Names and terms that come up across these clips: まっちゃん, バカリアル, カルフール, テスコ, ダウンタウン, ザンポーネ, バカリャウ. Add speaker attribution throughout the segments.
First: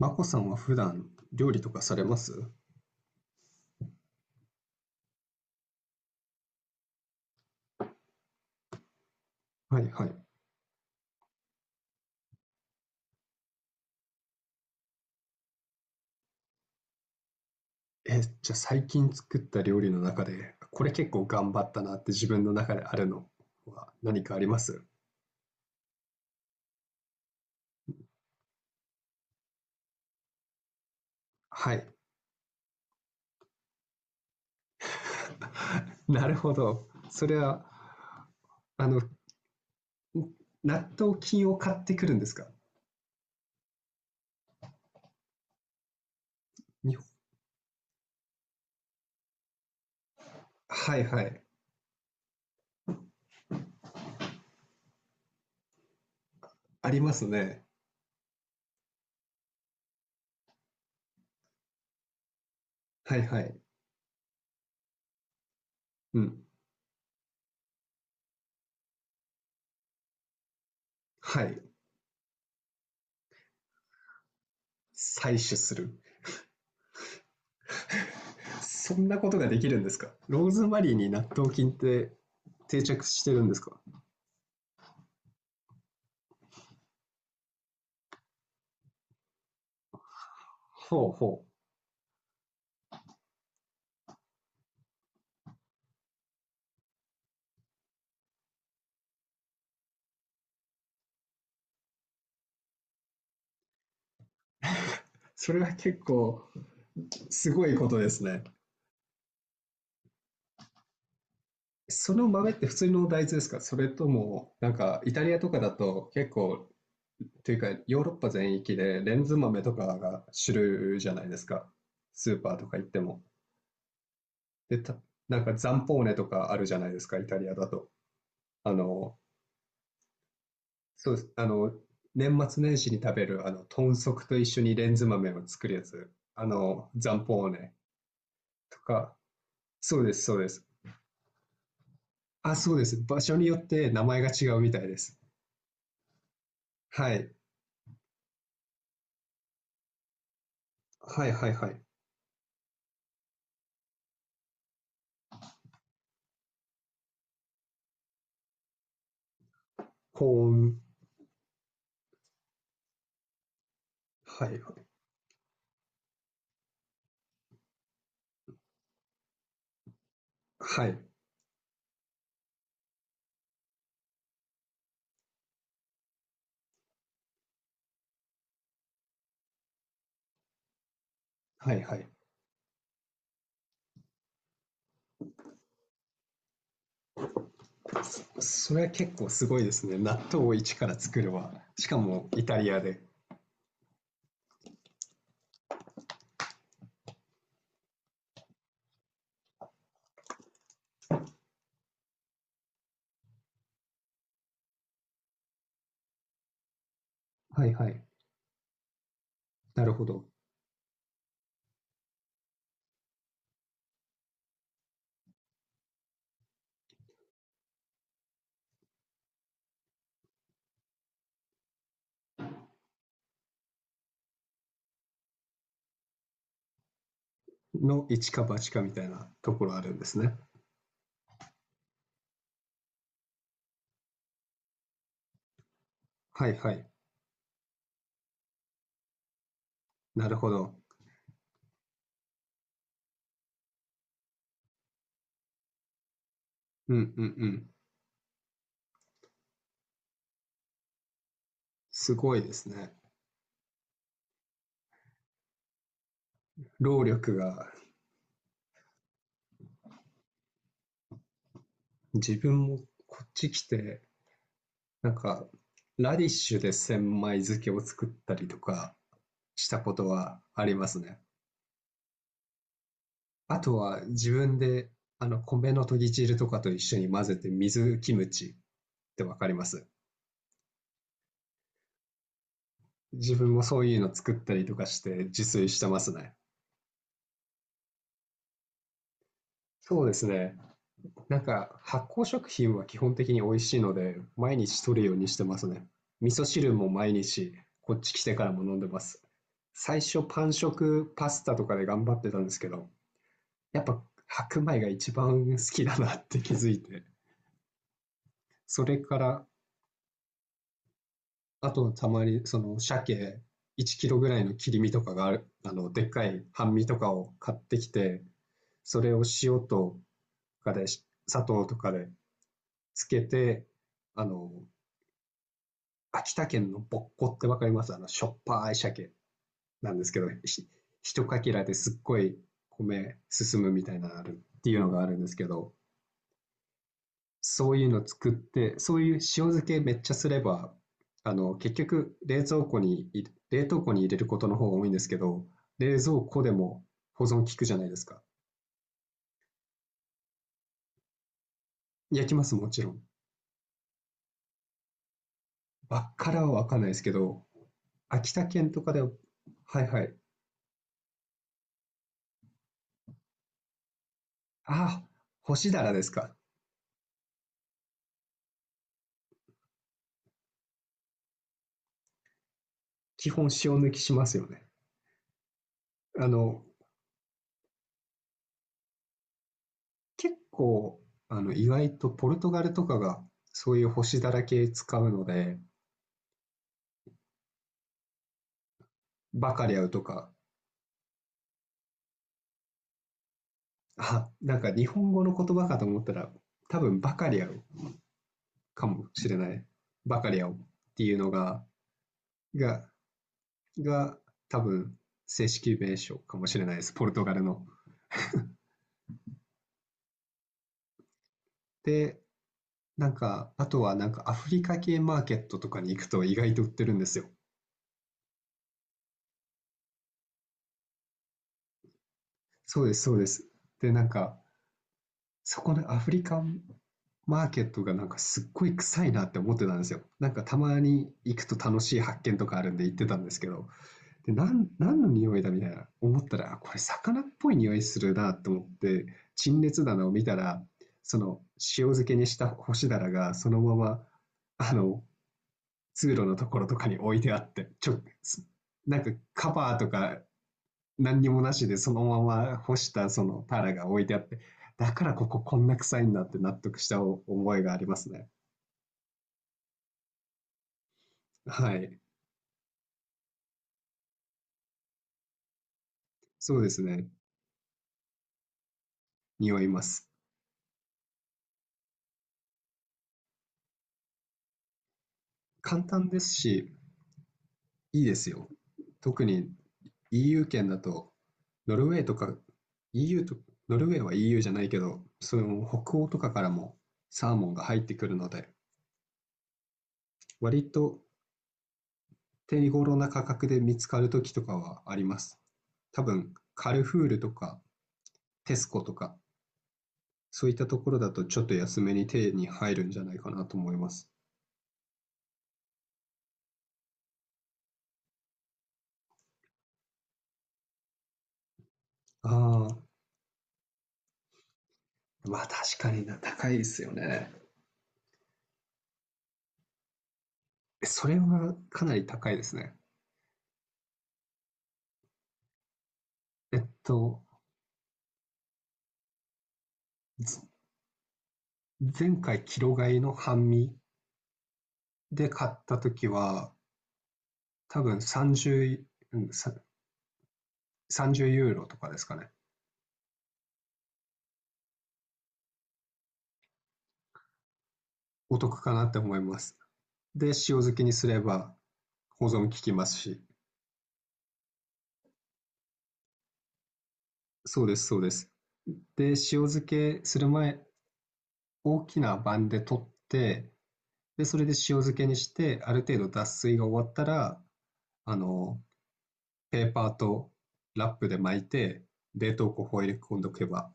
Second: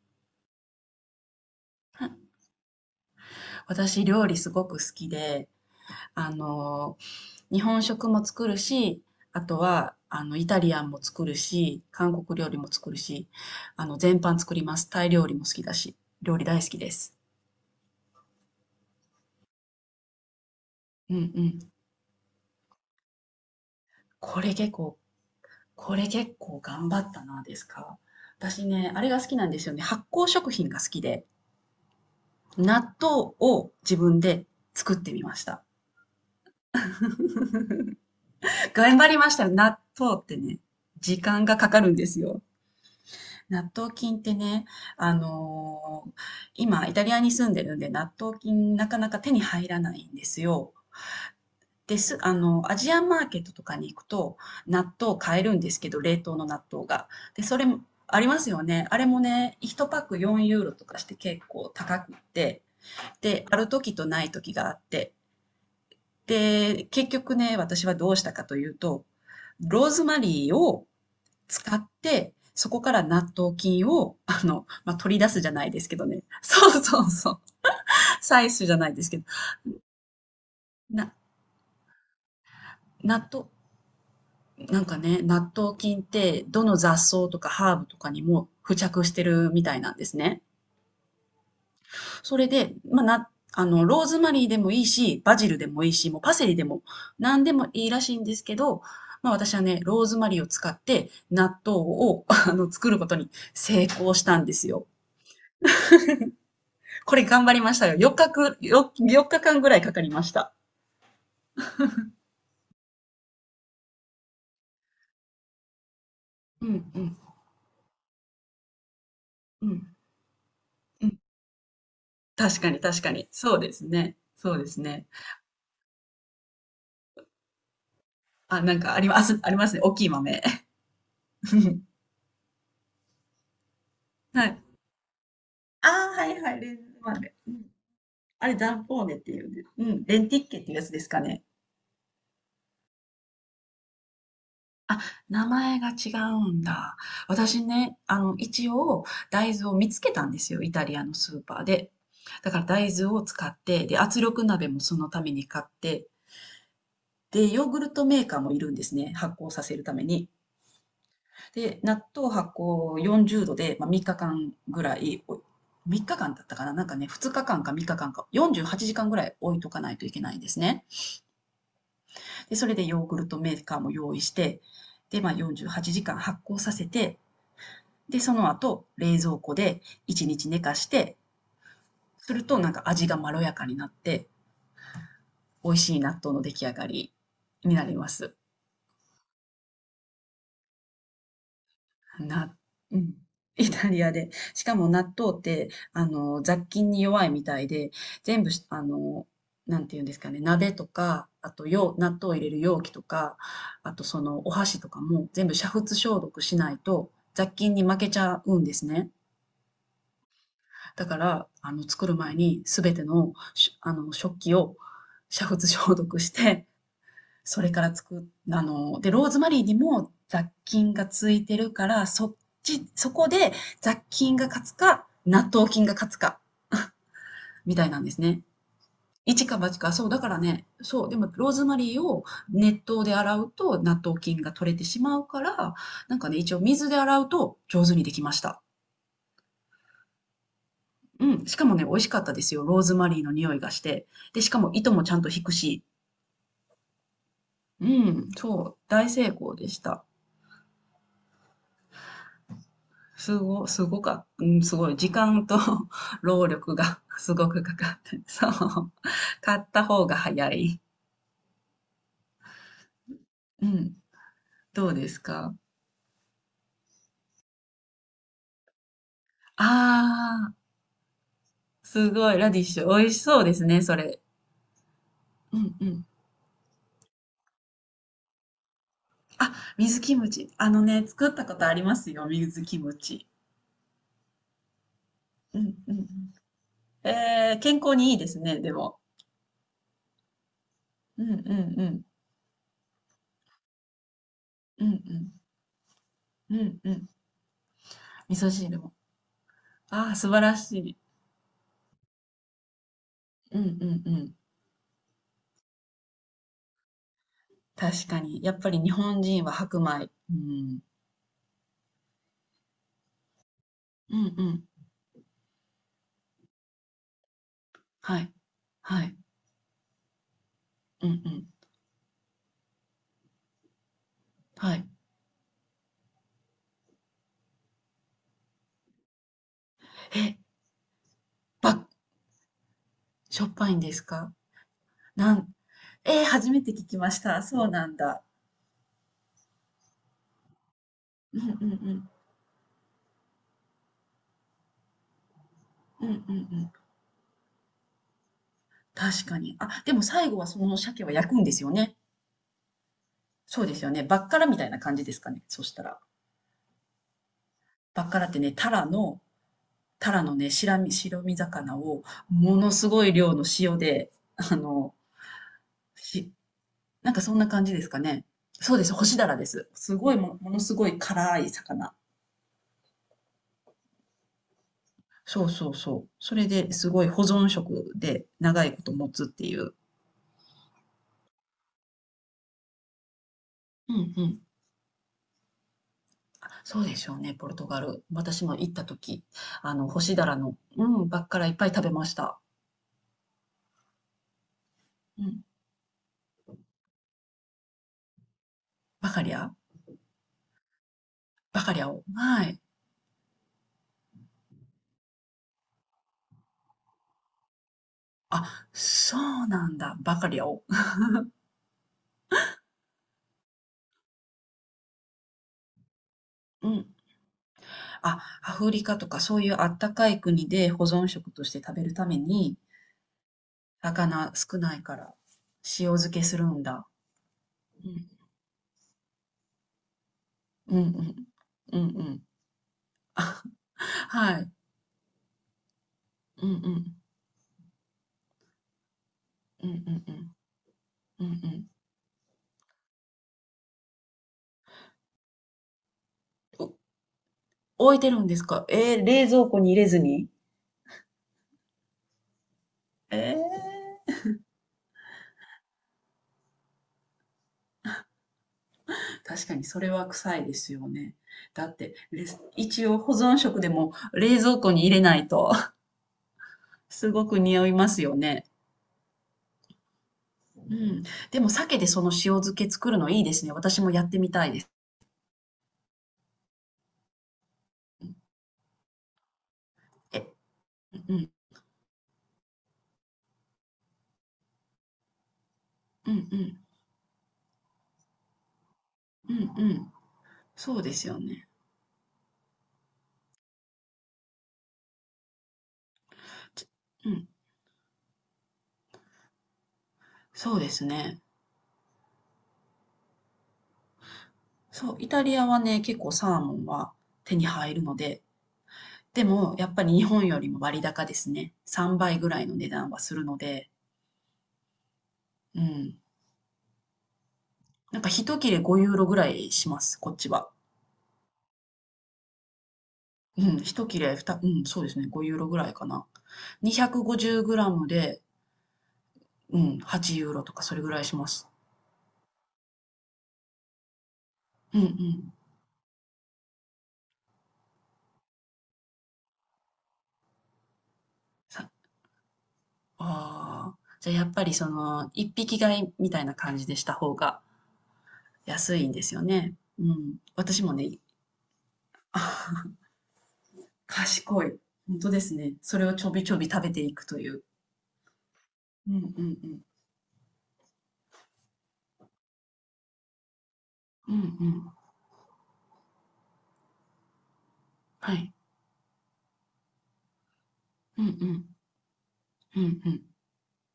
Speaker 1: マコさんは普段料理とかされま す？
Speaker 2: 私、料理すごく好きで、あの、日本食も作るし、あと
Speaker 1: はい
Speaker 2: は、
Speaker 1: はい。
Speaker 2: イタリアンも作るし、韓国料理も作るし、全般作ります。タイ料理も好きだし、料理大好きです。
Speaker 1: え、じゃあ最近作った料理の中で、これ結
Speaker 2: うんう
Speaker 1: 構頑
Speaker 2: ん。
Speaker 1: 張ったなって自分の中であるのは何かあ
Speaker 2: こ
Speaker 1: り
Speaker 2: れ
Speaker 1: ま
Speaker 2: 結
Speaker 1: す？
Speaker 2: 構、これ結構頑張ったな、ですか。私ね、あれが好きなんですよね。発酵食品が好きで、
Speaker 1: はい。
Speaker 2: 納豆を自分で作ってみました。
Speaker 1: なるほど。それは、あ
Speaker 2: 頑
Speaker 1: の、
Speaker 2: 張りましたよ。納豆ってね、
Speaker 1: 納豆
Speaker 2: 時間
Speaker 1: 菌
Speaker 2: が
Speaker 1: を
Speaker 2: か
Speaker 1: 買
Speaker 2: か
Speaker 1: っ
Speaker 2: るん
Speaker 1: て
Speaker 2: で
Speaker 1: くる
Speaker 2: す
Speaker 1: んです
Speaker 2: よ。
Speaker 1: か？
Speaker 2: 納豆菌ってね、あのー今、
Speaker 1: 日
Speaker 2: イタ
Speaker 1: 本。
Speaker 2: リアに住んでるんで、納豆菌なかなか手に入らないんですよ。
Speaker 1: はいはい。
Speaker 2: です、アジアンマーケットとかに行くと、納豆買えるんですけど、冷凍の納豆
Speaker 1: あり
Speaker 2: が。
Speaker 1: ます
Speaker 2: で、そ
Speaker 1: ね。
Speaker 2: れも、ありますよね。あれもね、1パック4ユーロとかして結構高くって、
Speaker 1: はいは
Speaker 2: で、あ
Speaker 1: い。
Speaker 2: る時とない時があって、
Speaker 1: うん。
Speaker 2: で、結局ね、私はどうしたかというと、ローズマリーを
Speaker 1: はい。
Speaker 2: 使って、そこから納豆菌を、取り
Speaker 1: 採
Speaker 2: 出
Speaker 1: 取
Speaker 2: すじゃない
Speaker 1: す
Speaker 2: ですけ
Speaker 1: る。
Speaker 2: どね。そうそうそう。採取じゃない
Speaker 1: そ
Speaker 2: で
Speaker 1: ん
Speaker 2: すけ
Speaker 1: な
Speaker 2: ど。
Speaker 1: ことができるんですか？ローズマリーに
Speaker 2: な、
Speaker 1: 納豆菌って定着し
Speaker 2: 納
Speaker 1: てるん
Speaker 2: 豆、
Speaker 1: ですか？
Speaker 2: なんかね、納豆菌ってどの雑草とかハーブとかにも付着してるみたいなんですね。
Speaker 1: ほうほう。
Speaker 2: それで、まあ、な、あの、ローズマリーでもいいし、バジルでもいいし、もうパセリでも何でもいいらしいんですけど、まあ私はね、ローズマリーを使って納豆を 作ることに成功したんですよ。
Speaker 1: それは結構
Speaker 2: これ頑
Speaker 1: す
Speaker 2: 張り
Speaker 1: ごい
Speaker 2: まし
Speaker 1: こ
Speaker 2: たよ。
Speaker 1: とですね。
Speaker 2: 4日間ぐらいかかりました。
Speaker 1: その豆って普通の大豆ですか？それとも、なんかイタリアとかだと結
Speaker 2: う
Speaker 1: 構、
Speaker 2: んうん
Speaker 1: というかヨーロッパ全域でレンズ豆
Speaker 2: う
Speaker 1: とか
Speaker 2: ん
Speaker 1: が主流
Speaker 2: う
Speaker 1: じゃ
Speaker 2: ん。
Speaker 1: ないですか。スーパー
Speaker 2: 確
Speaker 1: と
Speaker 2: か
Speaker 1: か
Speaker 2: に
Speaker 1: 行って
Speaker 2: 確か
Speaker 1: も。
Speaker 2: に。そうですね。そうで
Speaker 1: で、
Speaker 2: すね。
Speaker 1: なんかザンポーネとかあるじゃないですか、イタリアだと。
Speaker 2: あ、
Speaker 1: あ
Speaker 2: なんかあり
Speaker 1: の、
Speaker 2: ます、ありますね。大きい豆。
Speaker 1: そうです。年末年始に食べる、豚足と一
Speaker 2: は
Speaker 1: 緒
Speaker 2: い。
Speaker 1: にレンズ豆を作るや
Speaker 2: ああ、
Speaker 1: つ。
Speaker 2: はいはい。レンズ
Speaker 1: ザン
Speaker 2: 豆。
Speaker 1: ポー
Speaker 2: うん。
Speaker 1: ネ
Speaker 2: あれ、ダ
Speaker 1: と
Speaker 2: ンポー
Speaker 1: か。
Speaker 2: ネっていうね。う
Speaker 1: そ
Speaker 2: ん。
Speaker 1: うで
Speaker 2: レ
Speaker 1: す、
Speaker 2: ン
Speaker 1: そ
Speaker 2: テ
Speaker 1: う
Speaker 2: ィ
Speaker 1: で
Speaker 2: ッケっ
Speaker 1: す。
Speaker 2: ていうやつですかね。
Speaker 1: あ、そうです。場所によって名前が違うみたいで
Speaker 2: あ、
Speaker 1: す。
Speaker 2: 名前が違うんだ。
Speaker 1: はい。
Speaker 2: 私ね、一応、大豆を見つけたんですよ。イタリアの
Speaker 1: はい
Speaker 2: スー
Speaker 1: はい
Speaker 2: パー
Speaker 1: はい。
Speaker 2: で。だから大豆を使って、で、圧力鍋もそのために買って、で、ヨーグルトメーカーもいるんですね、発酵させるため
Speaker 1: 保
Speaker 2: に。
Speaker 1: 温。
Speaker 2: で、納豆発酵40度で、まあ、3日
Speaker 1: は
Speaker 2: 間
Speaker 1: いは
Speaker 2: ぐ
Speaker 1: い。
Speaker 2: らい、お3日間だったかななんかね、2日間か3日間かかんか、48時間ぐらい置いとかないといけないんですね。
Speaker 1: はい。
Speaker 2: で、それでヨーグルトメーカーも用意して、で、まあ、48時間発酵させて、で、その後、冷蔵庫で1日寝かして、
Speaker 1: はいはい。
Speaker 2: するとなんか味がまろやかになって、美味しい納豆の出来上がりになります。
Speaker 1: それは結構すごいですね。納豆を一から作るわ。しかもイ
Speaker 2: な
Speaker 1: タリア
Speaker 2: う
Speaker 1: で。
Speaker 2: ん。イタリアで。しかも納豆って、雑菌に弱いみたいで、全部し、あの、なんていうんですかね、鍋とか、あと容、納豆を入れる容器とか、あとそのお箸とかも全部煮沸消毒しないと雑
Speaker 1: はい
Speaker 2: 菌に
Speaker 1: は
Speaker 2: 負
Speaker 1: い。
Speaker 2: けちゃうんですね。
Speaker 1: なるほど。
Speaker 2: だから、作る前にすべての、しあの、食器を煮沸消毒して、それからつく、あの、で、ローズマリーにも雑菌がついてるから、そっち、そこで雑菌が勝つか、納豆菌が勝つか、みたいな
Speaker 1: の
Speaker 2: んです
Speaker 1: 一
Speaker 2: ね。
Speaker 1: か八かみたいな
Speaker 2: 一
Speaker 1: と
Speaker 2: か
Speaker 1: ころ
Speaker 2: 八
Speaker 1: あ
Speaker 2: か、
Speaker 1: るんで
Speaker 2: そう、
Speaker 1: す
Speaker 2: だか
Speaker 1: ね。
Speaker 2: らね、そう、でもローズマリーを熱湯で洗うと納豆菌が取れてしまうから、なんかね、
Speaker 1: は
Speaker 2: 一
Speaker 1: い
Speaker 2: 応
Speaker 1: はい。
Speaker 2: 水で洗うと上手にできました。
Speaker 1: なるほど。
Speaker 2: うん、しかもね、美味しかったですよ。ローズマリーの匂いがして。で、しかも糸もちゃんと引くし。
Speaker 1: うんうんうん。
Speaker 2: うん、そう、大成功でした。
Speaker 1: すごいですね。
Speaker 2: すごすごかうん、すごい。時間と 労力が
Speaker 1: 労 力
Speaker 2: すごく
Speaker 1: が、
Speaker 2: かかって、そう。買った方が早い。
Speaker 1: 自分もこっち来
Speaker 2: うん。
Speaker 1: て、
Speaker 2: どうで
Speaker 1: なん
Speaker 2: す
Speaker 1: か、
Speaker 2: か？
Speaker 1: ラディッシュで千枚漬けを作ったりとかしたことは
Speaker 2: ああ
Speaker 1: あ
Speaker 2: ー、
Speaker 1: りますね。
Speaker 2: すごい。ラディッシュ。美味しそうで
Speaker 1: あ
Speaker 2: す
Speaker 1: と
Speaker 2: ね、そ
Speaker 1: は
Speaker 2: れ。
Speaker 1: 自分で、
Speaker 2: う
Speaker 1: 米
Speaker 2: ん
Speaker 1: の
Speaker 2: う
Speaker 1: と
Speaker 2: ん。
Speaker 1: ぎ汁とかと一緒に混ぜて水キムチってわか
Speaker 2: あ、
Speaker 1: ります？
Speaker 2: 水キムチ。あのね、作ったことありますよ、水キムチ。
Speaker 1: 自分もそういうの作ったりとかして自
Speaker 2: う
Speaker 1: 炊
Speaker 2: ん
Speaker 1: して
Speaker 2: うん
Speaker 1: ま
Speaker 2: うん。
Speaker 1: すね。
Speaker 2: えー、健康にいいですね、でも。
Speaker 1: そうですね。
Speaker 2: うんう
Speaker 1: な
Speaker 2: ん
Speaker 1: んか
Speaker 2: うん。
Speaker 1: 発酵食品は基本的に美味しいので、毎日
Speaker 2: う
Speaker 1: 取るように
Speaker 2: ん
Speaker 1: してますね。味噌
Speaker 2: うん。う
Speaker 1: 汁
Speaker 2: ん
Speaker 1: も
Speaker 2: うん。
Speaker 1: 毎日、こっち来て
Speaker 2: 味
Speaker 1: か
Speaker 2: 噌
Speaker 1: らも飲
Speaker 2: 汁
Speaker 1: んで
Speaker 2: も。
Speaker 1: ます。最
Speaker 2: ああ、
Speaker 1: 初
Speaker 2: 素晴
Speaker 1: パン
Speaker 2: らしい。
Speaker 1: 食パスタとかで頑張ってたんですけど、
Speaker 2: うんう
Speaker 1: やっぱ
Speaker 2: んうん。
Speaker 1: 白米が一番好きだなって気づいて、
Speaker 2: 確かに。やっぱり
Speaker 1: そ
Speaker 2: 日
Speaker 1: れか
Speaker 2: 本人
Speaker 1: ら
Speaker 2: は白米。うん。
Speaker 1: あと、たまに、その、鮭1キ
Speaker 2: う
Speaker 1: ロ
Speaker 2: ん
Speaker 1: ぐら
Speaker 2: う
Speaker 1: いの
Speaker 2: ん。
Speaker 1: 切り身とかがある、でっかい半身とかを買ってき
Speaker 2: は
Speaker 1: て、
Speaker 2: い。
Speaker 1: そ
Speaker 2: は
Speaker 1: れ
Speaker 2: い。
Speaker 1: を塩とかで、
Speaker 2: うんう
Speaker 1: 砂
Speaker 2: ん。
Speaker 1: 糖とかでつけて、あの、
Speaker 2: はい。
Speaker 1: 秋田県のぼっこってわかります？しょっぱい鮭なんですけど、
Speaker 2: え、
Speaker 1: 一かけら
Speaker 2: ば、
Speaker 1: ですっごい米
Speaker 2: しょっ
Speaker 1: 進
Speaker 2: ぱ
Speaker 1: む
Speaker 2: いん
Speaker 1: み
Speaker 2: で
Speaker 1: たい
Speaker 2: す
Speaker 1: なのあ
Speaker 2: か？
Speaker 1: るっていうのがあるんで
Speaker 2: な
Speaker 1: すけ
Speaker 2: ん、
Speaker 1: ど、
Speaker 2: えー初めて聞きました。そう
Speaker 1: そうい
Speaker 2: な
Speaker 1: う
Speaker 2: ん
Speaker 1: の
Speaker 2: だ。
Speaker 1: 作って、そういう塩漬けめっちゃすれば、
Speaker 2: うんうんう
Speaker 1: 結
Speaker 2: ん。
Speaker 1: 局冷蔵庫に冷凍庫に入れることの方が多いんですけど、冷
Speaker 2: うんうんう
Speaker 1: 蔵庫で
Speaker 2: ん。
Speaker 1: も保存効くじゃないですか。
Speaker 2: 確かに。あ、でも最後はその鮭は焼くんですよね。
Speaker 1: 焼きます、もちろん。
Speaker 2: そうですよね。バッカラみたいな感じですかね。そしたら。
Speaker 1: バッカラはわかんないですけど、
Speaker 2: バッカラ
Speaker 1: 秋
Speaker 2: って
Speaker 1: 田
Speaker 2: ね、
Speaker 1: 県
Speaker 2: タ
Speaker 1: と
Speaker 2: ラ
Speaker 1: かでは、
Speaker 2: の、
Speaker 1: はいは
Speaker 2: タ
Speaker 1: い。
Speaker 2: ラのね、白身魚をものすごい量の塩で、あの、
Speaker 1: ああ、干しだらですか。
Speaker 2: なんかそんな感じですかね。そうです、干しダラです。すごいも、ものすごい辛い魚。
Speaker 1: 基本塩抜きしますよね。
Speaker 2: そうそうそう。
Speaker 1: あ
Speaker 2: それ
Speaker 1: の、
Speaker 2: ですごい保存食で長いこと持つっていう。
Speaker 1: 結構、意外とポルトガルとかがそういう
Speaker 2: う
Speaker 1: 干
Speaker 2: ん
Speaker 1: し
Speaker 2: う
Speaker 1: だ
Speaker 2: ん。
Speaker 1: ら系使うので、
Speaker 2: あそうでしょうね、ポルトガル。私も行った時、
Speaker 1: バカリャウ
Speaker 2: 干
Speaker 1: と
Speaker 2: しダ
Speaker 1: か。
Speaker 2: ラの、うん、ばっからいっぱい食べました。
Speaker 1: あ、なんか日本
Speaker 2: う
Speaker 1: 語の
Speaker 2: ん。
Speaker 1: 言葉かと思ったら、多分バカリアルかも
Speaker 2: バカ
Speaker 1: し
Speaker 2: リ
Speaker 1: れな
Speaker 2: ア
Speaker 1: い。バカリアルっていうの
Speaker 2: バカリアを。はい。
Speaker 1: が、が、多分正式名称かもしれないです。ポルトガルの。
Speaker 2: あ、そうなんだ、バカリアを。
Speaker 1: で、なんか、あとはなんかアフリカ系マーケットとかに行くと意外と売
Speaker 2: う
Speaker 1: って
Speaker 2: ん。
Speaker 1: るんですよ。
Speaker 2: あ、アフリカとかそういうあったかい国で保存食として食べるために、
Speaker 1: そうです、そうです。で、なん
Speaker 2: 魚
Speaker 1: か、
Speaker 2: 少ないから、
Speaker 1: そこ
Speaker 2: 塩
Speaker 1: のアフ
Speaker 2: 漬
Speaker 1: リ
Speaker 2: け
Speaker 1: カ
Speaker 2: する
Speaker 1: ン
Speaker 2: んだ。
Speaker 1: マーケット
Speaker 2: う
Speaker 1: がなん
Speaker 2: ん。
Speaker 1: かすっごい臭いなって思ってたんですよ。なんかたま
Speaker 2: うんう
Speaker 1: に
Speaker 2: ん。
Speaker 1: 行くと
Speaker 2: う
Speaker 1: 楽し
Speaker 2: ん
Speaker 1: い
Speaker 2: う
Speaker 1: 発
Speaker 2: ん。
Speaker 1: 見とかあるんで行って たんです
Speaker 2: あ
Speaker 1: けど、で、
Speaker 2: はい。
Speaker 1: 何の匂いだみたいな思った
Speaker 2: うん
Speaker 1: ら、
Speaker 2: う
Speaker 1: あ、これ
Speaker 2: ん。
Speaker 1: 魚っぽい匂いするなと思って、陳
Speaker 2: うんう
Speaker 1: 列
Speaker 2: ん
Speaker 1: 棚を
Speaker 2: う
Speaker 1: 見
Speaker 2: ん。
Speaker 1: たら、そ
Speaker 2: うんう
Speaker 1: の
Speaker 2: ん。
Speaker 1: 塩漬けにした干しだらがそのまま、あの、通路のところ
Speaker 2: お
Speaker 1: とかに置いてあって、
Speaker 2: 置いてるんですか？え
Speaker 1: なん
Speaker 2: ー、
Speaker 1: か
Speaker 2: 冷蔵
Speaker 1: カ
Speaker 2: 庫
Speaker 1: バ
Speaker 2: に
Speaker 1: ー
Speaker 2: 入
Speaker 1: と
Speaker 2: れず
Speaker 1: か
Speaker 2: に？
Speaker 1: 何にもなしでそのまま干したそ
Speaker 2: え
Speaker 1: のタラが置いてあ
Speaker 2: ー、
Speaker 1: って、だからこここんな臭いんだって納得した思いがありますね。
Speaker 2: 確かにそれは臭いですよね。だ
Speaker 1: は
Speaker 2: って、
Speaker 1: い。
Speaker 2: レス一応保存食でも冷蔵庫に入れないと
Speaker 1: そうです ね。
Speaker 2: すごく匂いますよね。
Speaker 1: 匂います。
Speaker 2: うん。でも鮭でその塩漬け作るのいいですね。私もやってみたいです。
Speaker 1: 簡単ですし、いいですよ。特に
Speaker 2: え、
Speaker 1: EU 圏だと、
Speaker 2: うん、
Speaker 1: ノルウェーとか、EU と、ノルウェーは EU じゃないけど、その北欧
Speaker 2: う
Speaker 1: と
Speaker 2: ん、
Speaker 1: か
Speaker 2: う
Speaker 1: から
Speaker 2: ん、
Speaker 1: もサーモンが入ってくるので、
Speaker 2: うん、うん。
Speaker 1: 割
Speaker 2: そうで
Speaker 1: と
Speaker 2: すよね。
Speaker 1: 手頃な価格で見つかる時とかはあります。多分、カルフー
Speaker 2: う
Speaker 1: ル
Speaker 2: ん。
Speaker 1: とか、テスコとか、そうい
Speaker 2: そ
Speaker 1: っ
Speaker 2: う
Speaker 1: た
Speaker 2: で
Speaker 1: と
Speaker 2: す
Speaker 1: ころだ
Speaker 2: ね。
Speaker 1: とちょっと安めに手に入るんじゃないかなと思います。
Speaker 2: そう、イタリアはね、結構サーモンは手に入るので、でもやっぱり日本よりも割高ですね。3倍ぐらいの値
Speaker 1: あ
Speaker 2: 段はするので、
Speaker 1: あ、まあ
Speaker 2: う
Speaker 1: 確か
Speaker 2: ん。
Speaker 1: にな、高いですよね。
Speaker 2: なんか一切れ5ユーロぐらいします、こっちは。
Speaker 1: それはかなり高いですね。
Speaker 2: うん、一切れ2、うん、そうですね、5ユーロぐらいかな。
Speaker 1: えっと、
Speaker 2: 250グラムで、うん、8ユーロとかそれぐらいします。
Speaker 1: 前回、キロ買いの半身
Speaker 2: うんう
Speaker 1: で、
Speaker 2: ん。
Speaker 1: 買った時は、多分30、うん、30ユーロ
Speaker 2: さ、
Speaker 1: とかですかね。
Speaker 2: ああ。じゃあやっぱりその、一匹買いみたいな感じでした方が
Speaker 1: お得か
Speaker 2: 安
Speaker 1: な
Speaker 2: い
Speaker 1: っ
Speaker 2: ん
Speaker 1: て
Speaker 2: で
Speaker 1: 思
Speaker 2: す
Speaker 1: い
Speaker 2: よ
Speaker 1: ます。
Speaker 2: ね。うん。
Speaker 1: で、塩
Speaker 2: 私も
Speaker 1: 漬けに
Speaker 2: ね、
Speaker 1: すれば
Speaker 2: あ
Speaker 1: 保存効きますし。
Speaker 2: 賢い。本当ですね。それをちょびちょび食べていくという。
Speaker 1: そうです、そうです。
Speaker 2: うんうん
Speaker 1: で、塩
Speaker 2: うん。
Speaker 1: 漬けする前、大きな盤で取って、
Speaker 2: うんう
Speaker 1: で、それで塩
Speaker 2: ん。
Speaker 1: 漬けにして、ある程度脱水が終わったら、
Speaker 2: は
Speaker 1: あ
Speaker 2: い。
Speaker 1: の、ペーパーとラッ
Speaker 2: うん
Speaker 1: プ
Speaker 2: う
Speaker 1: で巻
Speaker 2: ん。
Speaker 1: いて、冷凍
Speaker 2: う
Speaker 1: 庫
Speaker 2: ん
Speaker 1: を
Speaker 2: う
Speaker 1: 入れ
Speaker 2: ん。
Speaker 1: 込んでおけば、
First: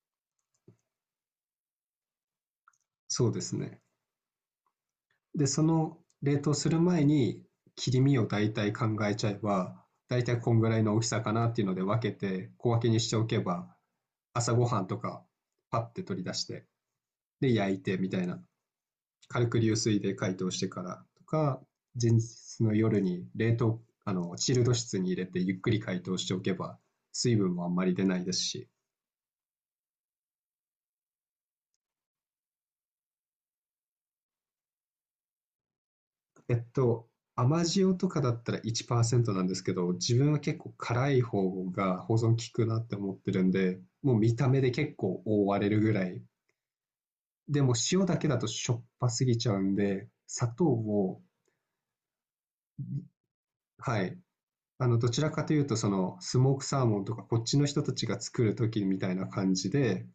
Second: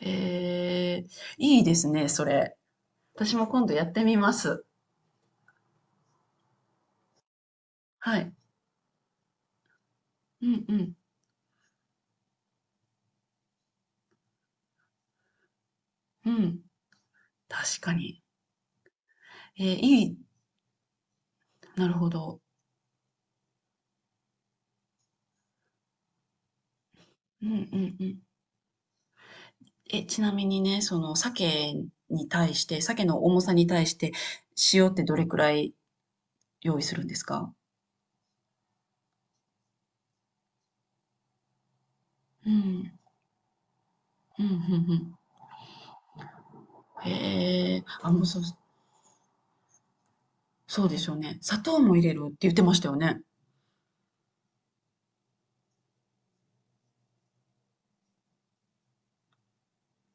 Speaker 2: えー、いいですね、それ。
Speaker 1: そう
Speaker 2: 私
Speaker 1: で
Speaker 2: も
Speaker 1: す
Speaker 2: 今度
Speaker 1: ね。
Speaker 2: やってみます。
Speaker 1: で、その冷凍する前に切り
Speaker 2: は
Speaker 1: 身を
Speaker 2: い。
Speaker 1: 大体考えちゃえば、大体
Speaker 2: う
Speaker 1: こん
Speaker 2: ん
Speaker 1: ぐ
Speaker 2: う
Speaker 1: らいの
Speaker 2: ん。
Speaker 1: 大きさかなっていうので分けて小分けにしておけば、朝ごはんとかパッて取り
Speaker 2: う
Speaker 1: 出し
Speaker 2: ん。
Speaker 1: て、で、焼
Speaker 2: 確
Speaker 1: い
Speaker 2: か
Speaker 1: てみた
Speaker 2: に。
Speaker 1: いな。軽く
Speaker 2: え
Speaker 1: 流
Speaker 2: ー、
Speaker 1: 水
Speaker 2: い
Speaker 1: で
Speaker 2: い。
Speaker 1: 解凍してからとか、
Speaker 2: なるほ
Speaker 1: 前
Speaker 2: ど。
Speaker 1: 日の夜に冷凍、チルド室に入れてゆっくり解凍しておけば、水
Speaker 2: うんう
Speaker 1: 分もあんまり
Speaker 2: ん
Speaker 1: 出
Speaker 2: う
Speaker 1: な
Speaker 2: ん。
Speaker 1: いですし、
Speaker 2: え、ちなみにね、その鮭に対して、鮭の重さに対して、塩ってどれくらい
Speaker 1: えっ
Speaker 2: 用意するん
Speaker 1: と、
Speaker 2: ですか？
Speaker 1: 甘塩とかだったら1%なんですけど、自分は結構辛い方が保存効
Speaker 2: う
Speaker 1: くなっ
Speaker 2: ん。
Speaker 1: て思ってるんで、もう見
Speaker 2: うん、
Speaker 1: た
Speaker 2: うんう
Speaker 1: 目で結
Speaker 2: ん。
Speaker 1: 構覆われるぐらい。でも
Speaker 2: へえ。
Speaker 1: 塩
Speaker 2: あ、
Speaker 1: だ
Speaker 2: もう、
Speaker 1: けだ
Speaker 2: そう、
Speaker 1: としょっぱすぎちゃうんで、砂糖
Speaker 2: そうでしょう
Speaker 1: を、
Speaker 2: ね。砂糖も入れるって言ってましたよね。
Speaker 1: はい。どちらかというと、その、スモークサーモンとか、こっちの人たちが作る時みたいな感じで、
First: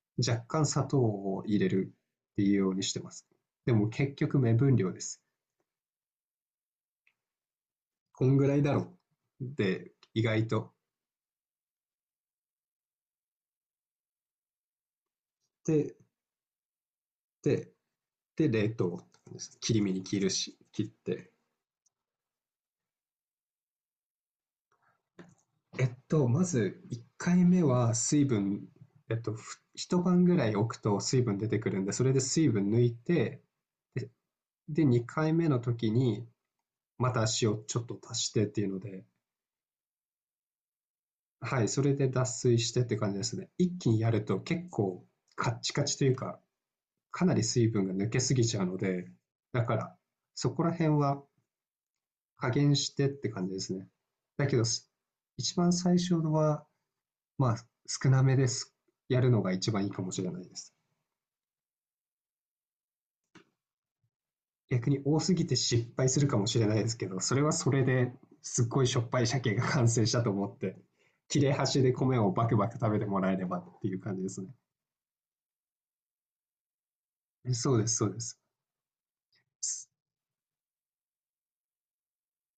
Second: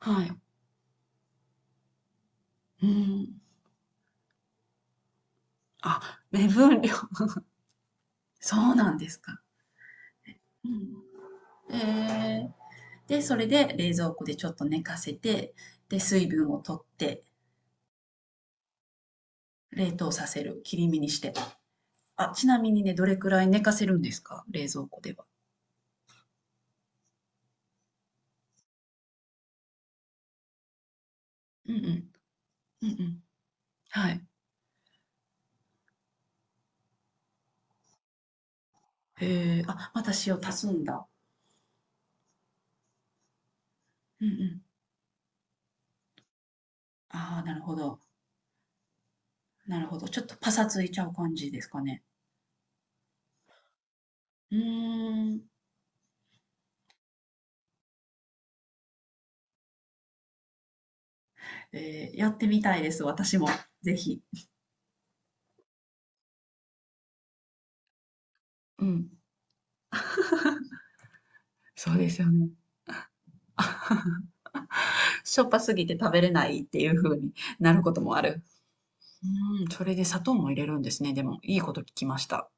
Speaker 2: はい。
Speaker 1: 若干砂糖を入れるっていうように
Speaker 2: う
Speaker 1: してます。
Speaker 2: ん。
Speaker 1: でも結局目分量です。
Speaker 2: あ、目分量。
Speaker 1: こんぐらい
Speaker 2: そ
Speaker 1: だ
Speaker 2: う
Speaker 1: ろ
Speaker 2: なんですか。
Speaker 1: う。で、意外
Speaker 2: う
Speaker 1: と。
Speaker 2: ん。ええ。で、それで冷蔵庫でちょっと寝かせて、
Speaker 1: で、
Speaker 2: で、水分を取って、
Speaker 1: で、で、冷凍です。切り身
Speaker 2: 冷
Speaker 1: に
Speaker 2: 凍
Speaker 1: 切
Speaker 2: さ
Speaker 1: る
Speaker 2: せ
Speaker 1: し、
Speaker 2: る。切
Speaker 1: 切っ
Speaker 2: り身にし
Speaker 1: て。
Speaker 2: て。あ、ちなみにね、どれくらい寝かせるんですか？冷蔵庫では。
Speaker 1: まず1回目は水分、一晩ぐらい置くと水分出てく
Speaker 2: うん
Speaker 1: るん
Speaker 2: う
Speaker 1: で、それ
Speaker 2: ん。
Speaker 1: で水分抜
Speaker 2: うん
Speaker 1: い
Speaker 2: うん。
Speaker 1: て、で、
Speaker 2: はい。
Speaker 1: 2回目の時にまた塩ちょっと足してっていうので、
Speaker 2: へえ。あ、また塩足すんだ。
Speaker 1: はい、それで脱水してって感じですね。一気にやる
Speaker 2: うんう
Speaker 1: と
Speaker 2: ん。
Speaker 1: 結構カッチカチというか、かな
Speaker 2: あ
Speaker 1: り
Speaker 2: あ、なる
Speaker 1: 水
Speaker 2: ほ
Speaker 1: 分が
Speaker 2: ど。
Speaker 1: 抜けすぎちゃうので、だか
Speaker 2: なる
Speaker 1: ら
Speaker 2: ほど。ちょっとパ
Speaker 1: そこ
Speaker 2: サ
Speaker 1: ら
Speaker 2: つい
Speaker 1: 辺
Speaker 2: ちゃう
Speaker 1: は
Speaker 2: 感じですかね？
Speaker 1: 加減してって感じですね。だ
Speaker 2: う
Speaker 1: け
Speaker 2: ー
Speaker 1: ど、
Speaker 2: ん。
Speaker 1: 一番最初のは、まあ、少なめです。やるのが一番いいかもしれないです。
Speaker 2: えーやってみたいです、私も。ぜひ。
Speaker 1: 逆に多すぎて失敗するかもしれないですけど、それはそれですっご
Speaker 2: う
Speaker 1: いしょっ
Speaker 2: ん、
Speaker 1: ぱい鮭が完成したと思って、切れ端で
Speaker 2: そうで
Speaker 1: 米
Speaker 2: す
Speaker 1: を
Speaker 2: よ
Speaker 1: バ
Speaker 2: ね。
Speaker 1: クバク食べてもらえればっていう感じで すね。
Speaker 2: しょっぱすぎて食べれないっていう風に
Speaker 1: そ
Speaker 2: な
Speaker 1: う
Speaker 2: る
Speaker 1: で
Speaker 2: こ
Speaker 1: す、
Speaker 2: と
Speaker 1: そう
Speaker 2: も
Speaker 1: で
Speaker 2: あ
Speaker 1: す。
Speaker 2: る。うん、
Speaker 1: す
Speaker 2: それで砂糖も入れるんですね。でも、いいこと聞きました。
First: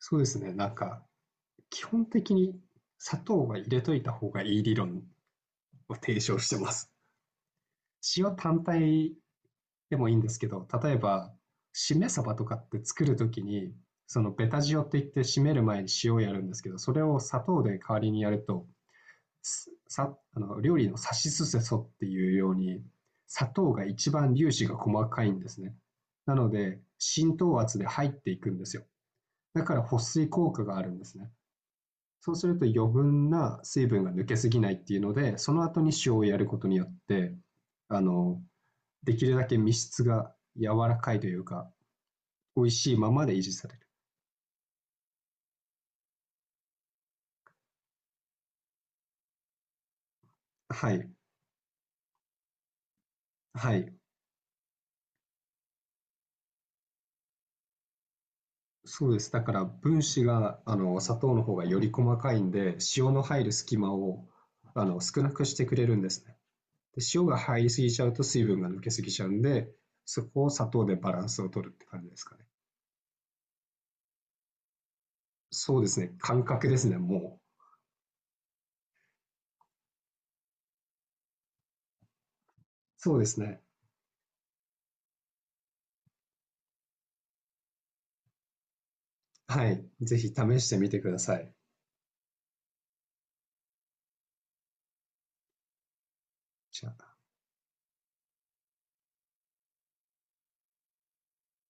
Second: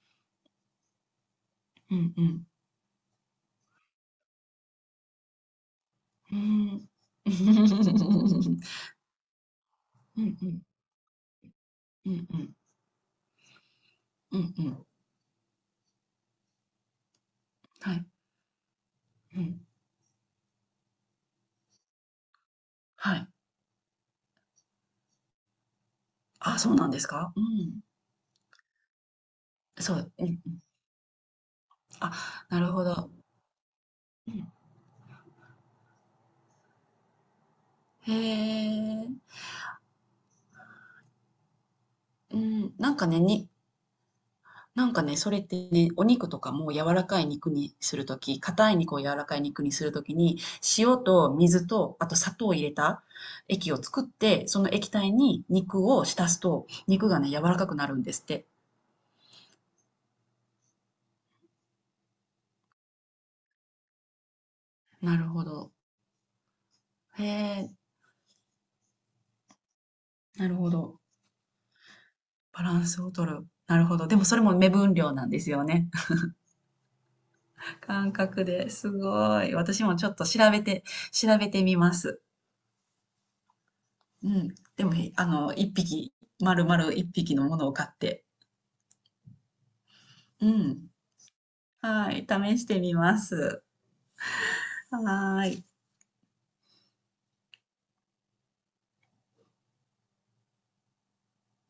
Speaker 1: そうですね。なんか、基
Speaker 2: う
Speaker 1: 本
Speaker 2: んう
Speaker 1: 的
Speaker 2: ん。
Speaker 1: に砂糖は入れといた方がいい理論を提
Speaker 2: う
Speaker 1: 唱してま
Speaker 2: ん。
Speaker 1: す。
Speaker 2: うん
Speaker 1: 塩単体でもいい
Speaker 2: う
Speaker 1: んですけ
Speaker 2: ん。
Speaker 1: ど、例えば、しめ
Speaker 2: うん
Speaker 1: 鯖
Speaker 2: う
Speaker 1: と
Speaker 2: ん。
Speaker 1: かって作るときに、その
Speaker 2: う
Speaker 1: ベ
Speaker 2: ん
Speaker 1: タ
Speaker 2: う
Speaker 1: 塩
Speaker 2: ん。
Speaker 1: って言って締める前に塩をやるんですけど、それを砂糖で代
Speaker 2: は
Speaker 1: わ
Speaker 2: い。
Speaker 1: りにやると、
Speaker 2: うん。
Speaker 1: さ、あの、料理のさしすせそっていうように、
Speaker 2: はい。
Speaker 1: 砂糖が一番粒子が細かいんですね。なの
Speaker 2: あ、そう
Speaker 1: で、
Speaker 2: なんですか？
Speaker 1: 浸
Speaker 2: う
Speaker 1: 透圧
Speaker 2: ん。
Speaker 1: で入っていくんですよ。だから
Speaker 2: そ
Speaker 1: 保
Speaker 2: う。う
Speaker 1: 水効
Speaker 2: ん。
Speaker 1: 果があるんですね。そうす
Speaker 2: あ、
Speaker 1: る
Speaker 2: な
Speaker 1: と
Speaker 2: るほ
Speaker 1: 余
Speaker 2: ど。
Speaker 1: 分な水分が抜
Speaker 2: う
Speaker 1: けす
Speaker 2: ん
Speaker 1: ぎないっていうので、その後に塩をやることによって、あ
Speaker 2: へ
Speaker 1: の、でき
Speaker 2: え。
Speaker 1: るだけ身質が柔らかいというか、
Speaker 2: う
Speaker 1: 美味
Speaker 2: ん。
Speaker 1: しいままで維持される。
Speaker 2: なんかね、それってね、お肉とかも柔らかい肉にするとき、硬い肉を柔らかい肉にするときに、
Speaker 1: は
Speaker 2: 塩
Speaker 1: い。
Speaker 2: と水と、あと砂糖を入れた液
Speaker 1: は
Speaker 2: を
Speaker 1: い。
Speaker 2: 作って、その液体に肉を浸すと、肉がね、柔らかくなるんですって。
Speaker 1: そうです。だから分子が、砂糖の方がより細かいんで、塩の入る隙間を、
Speaker 2: な
Speaker 1: 少
Speaker 2: る
Speaker 1: なく
Speaker 2: ほ
Speaker 1: して
Speaker 2: ど。
Speaker 1: くれるんですね。で、
Speaker 2: へ
Speaker 1: 塩が入
Speaker 2: え、
Speaker 1: りすぎちゃうと水分が抜けすぎちゃうんで、そこ
Speaker 2: な
Speaker 1: を
Speaker 2: る
Speaker 1: 砂
Speaker 2: ほ
Speaker 1: 糖で
Speaker 2: ど。
Speaker 1: バランスを取るって感じですかね。
Speaker 2: バランスを取る。なるほど。でもそれも目分量なんですよ
Speaker 1: そうで
Speaker 2: ね。
Speaker 1: すね。感覚ですね、もう。
Speaker 2: 感覚ですごい。私もちょっと調べて、調べてみます。
Speaker 1: そうですね。
Speaker 2: うん。でも、丸々一匹のものを買って。
Speaker 1: はい。ぜひ試
Speaker 2: う
Speaker 1: してみ
Speaker 2: ん。
Speaker 1: てください。
Speaker 2: はい、試してみます。はーい。
Speaker 1: じゃあ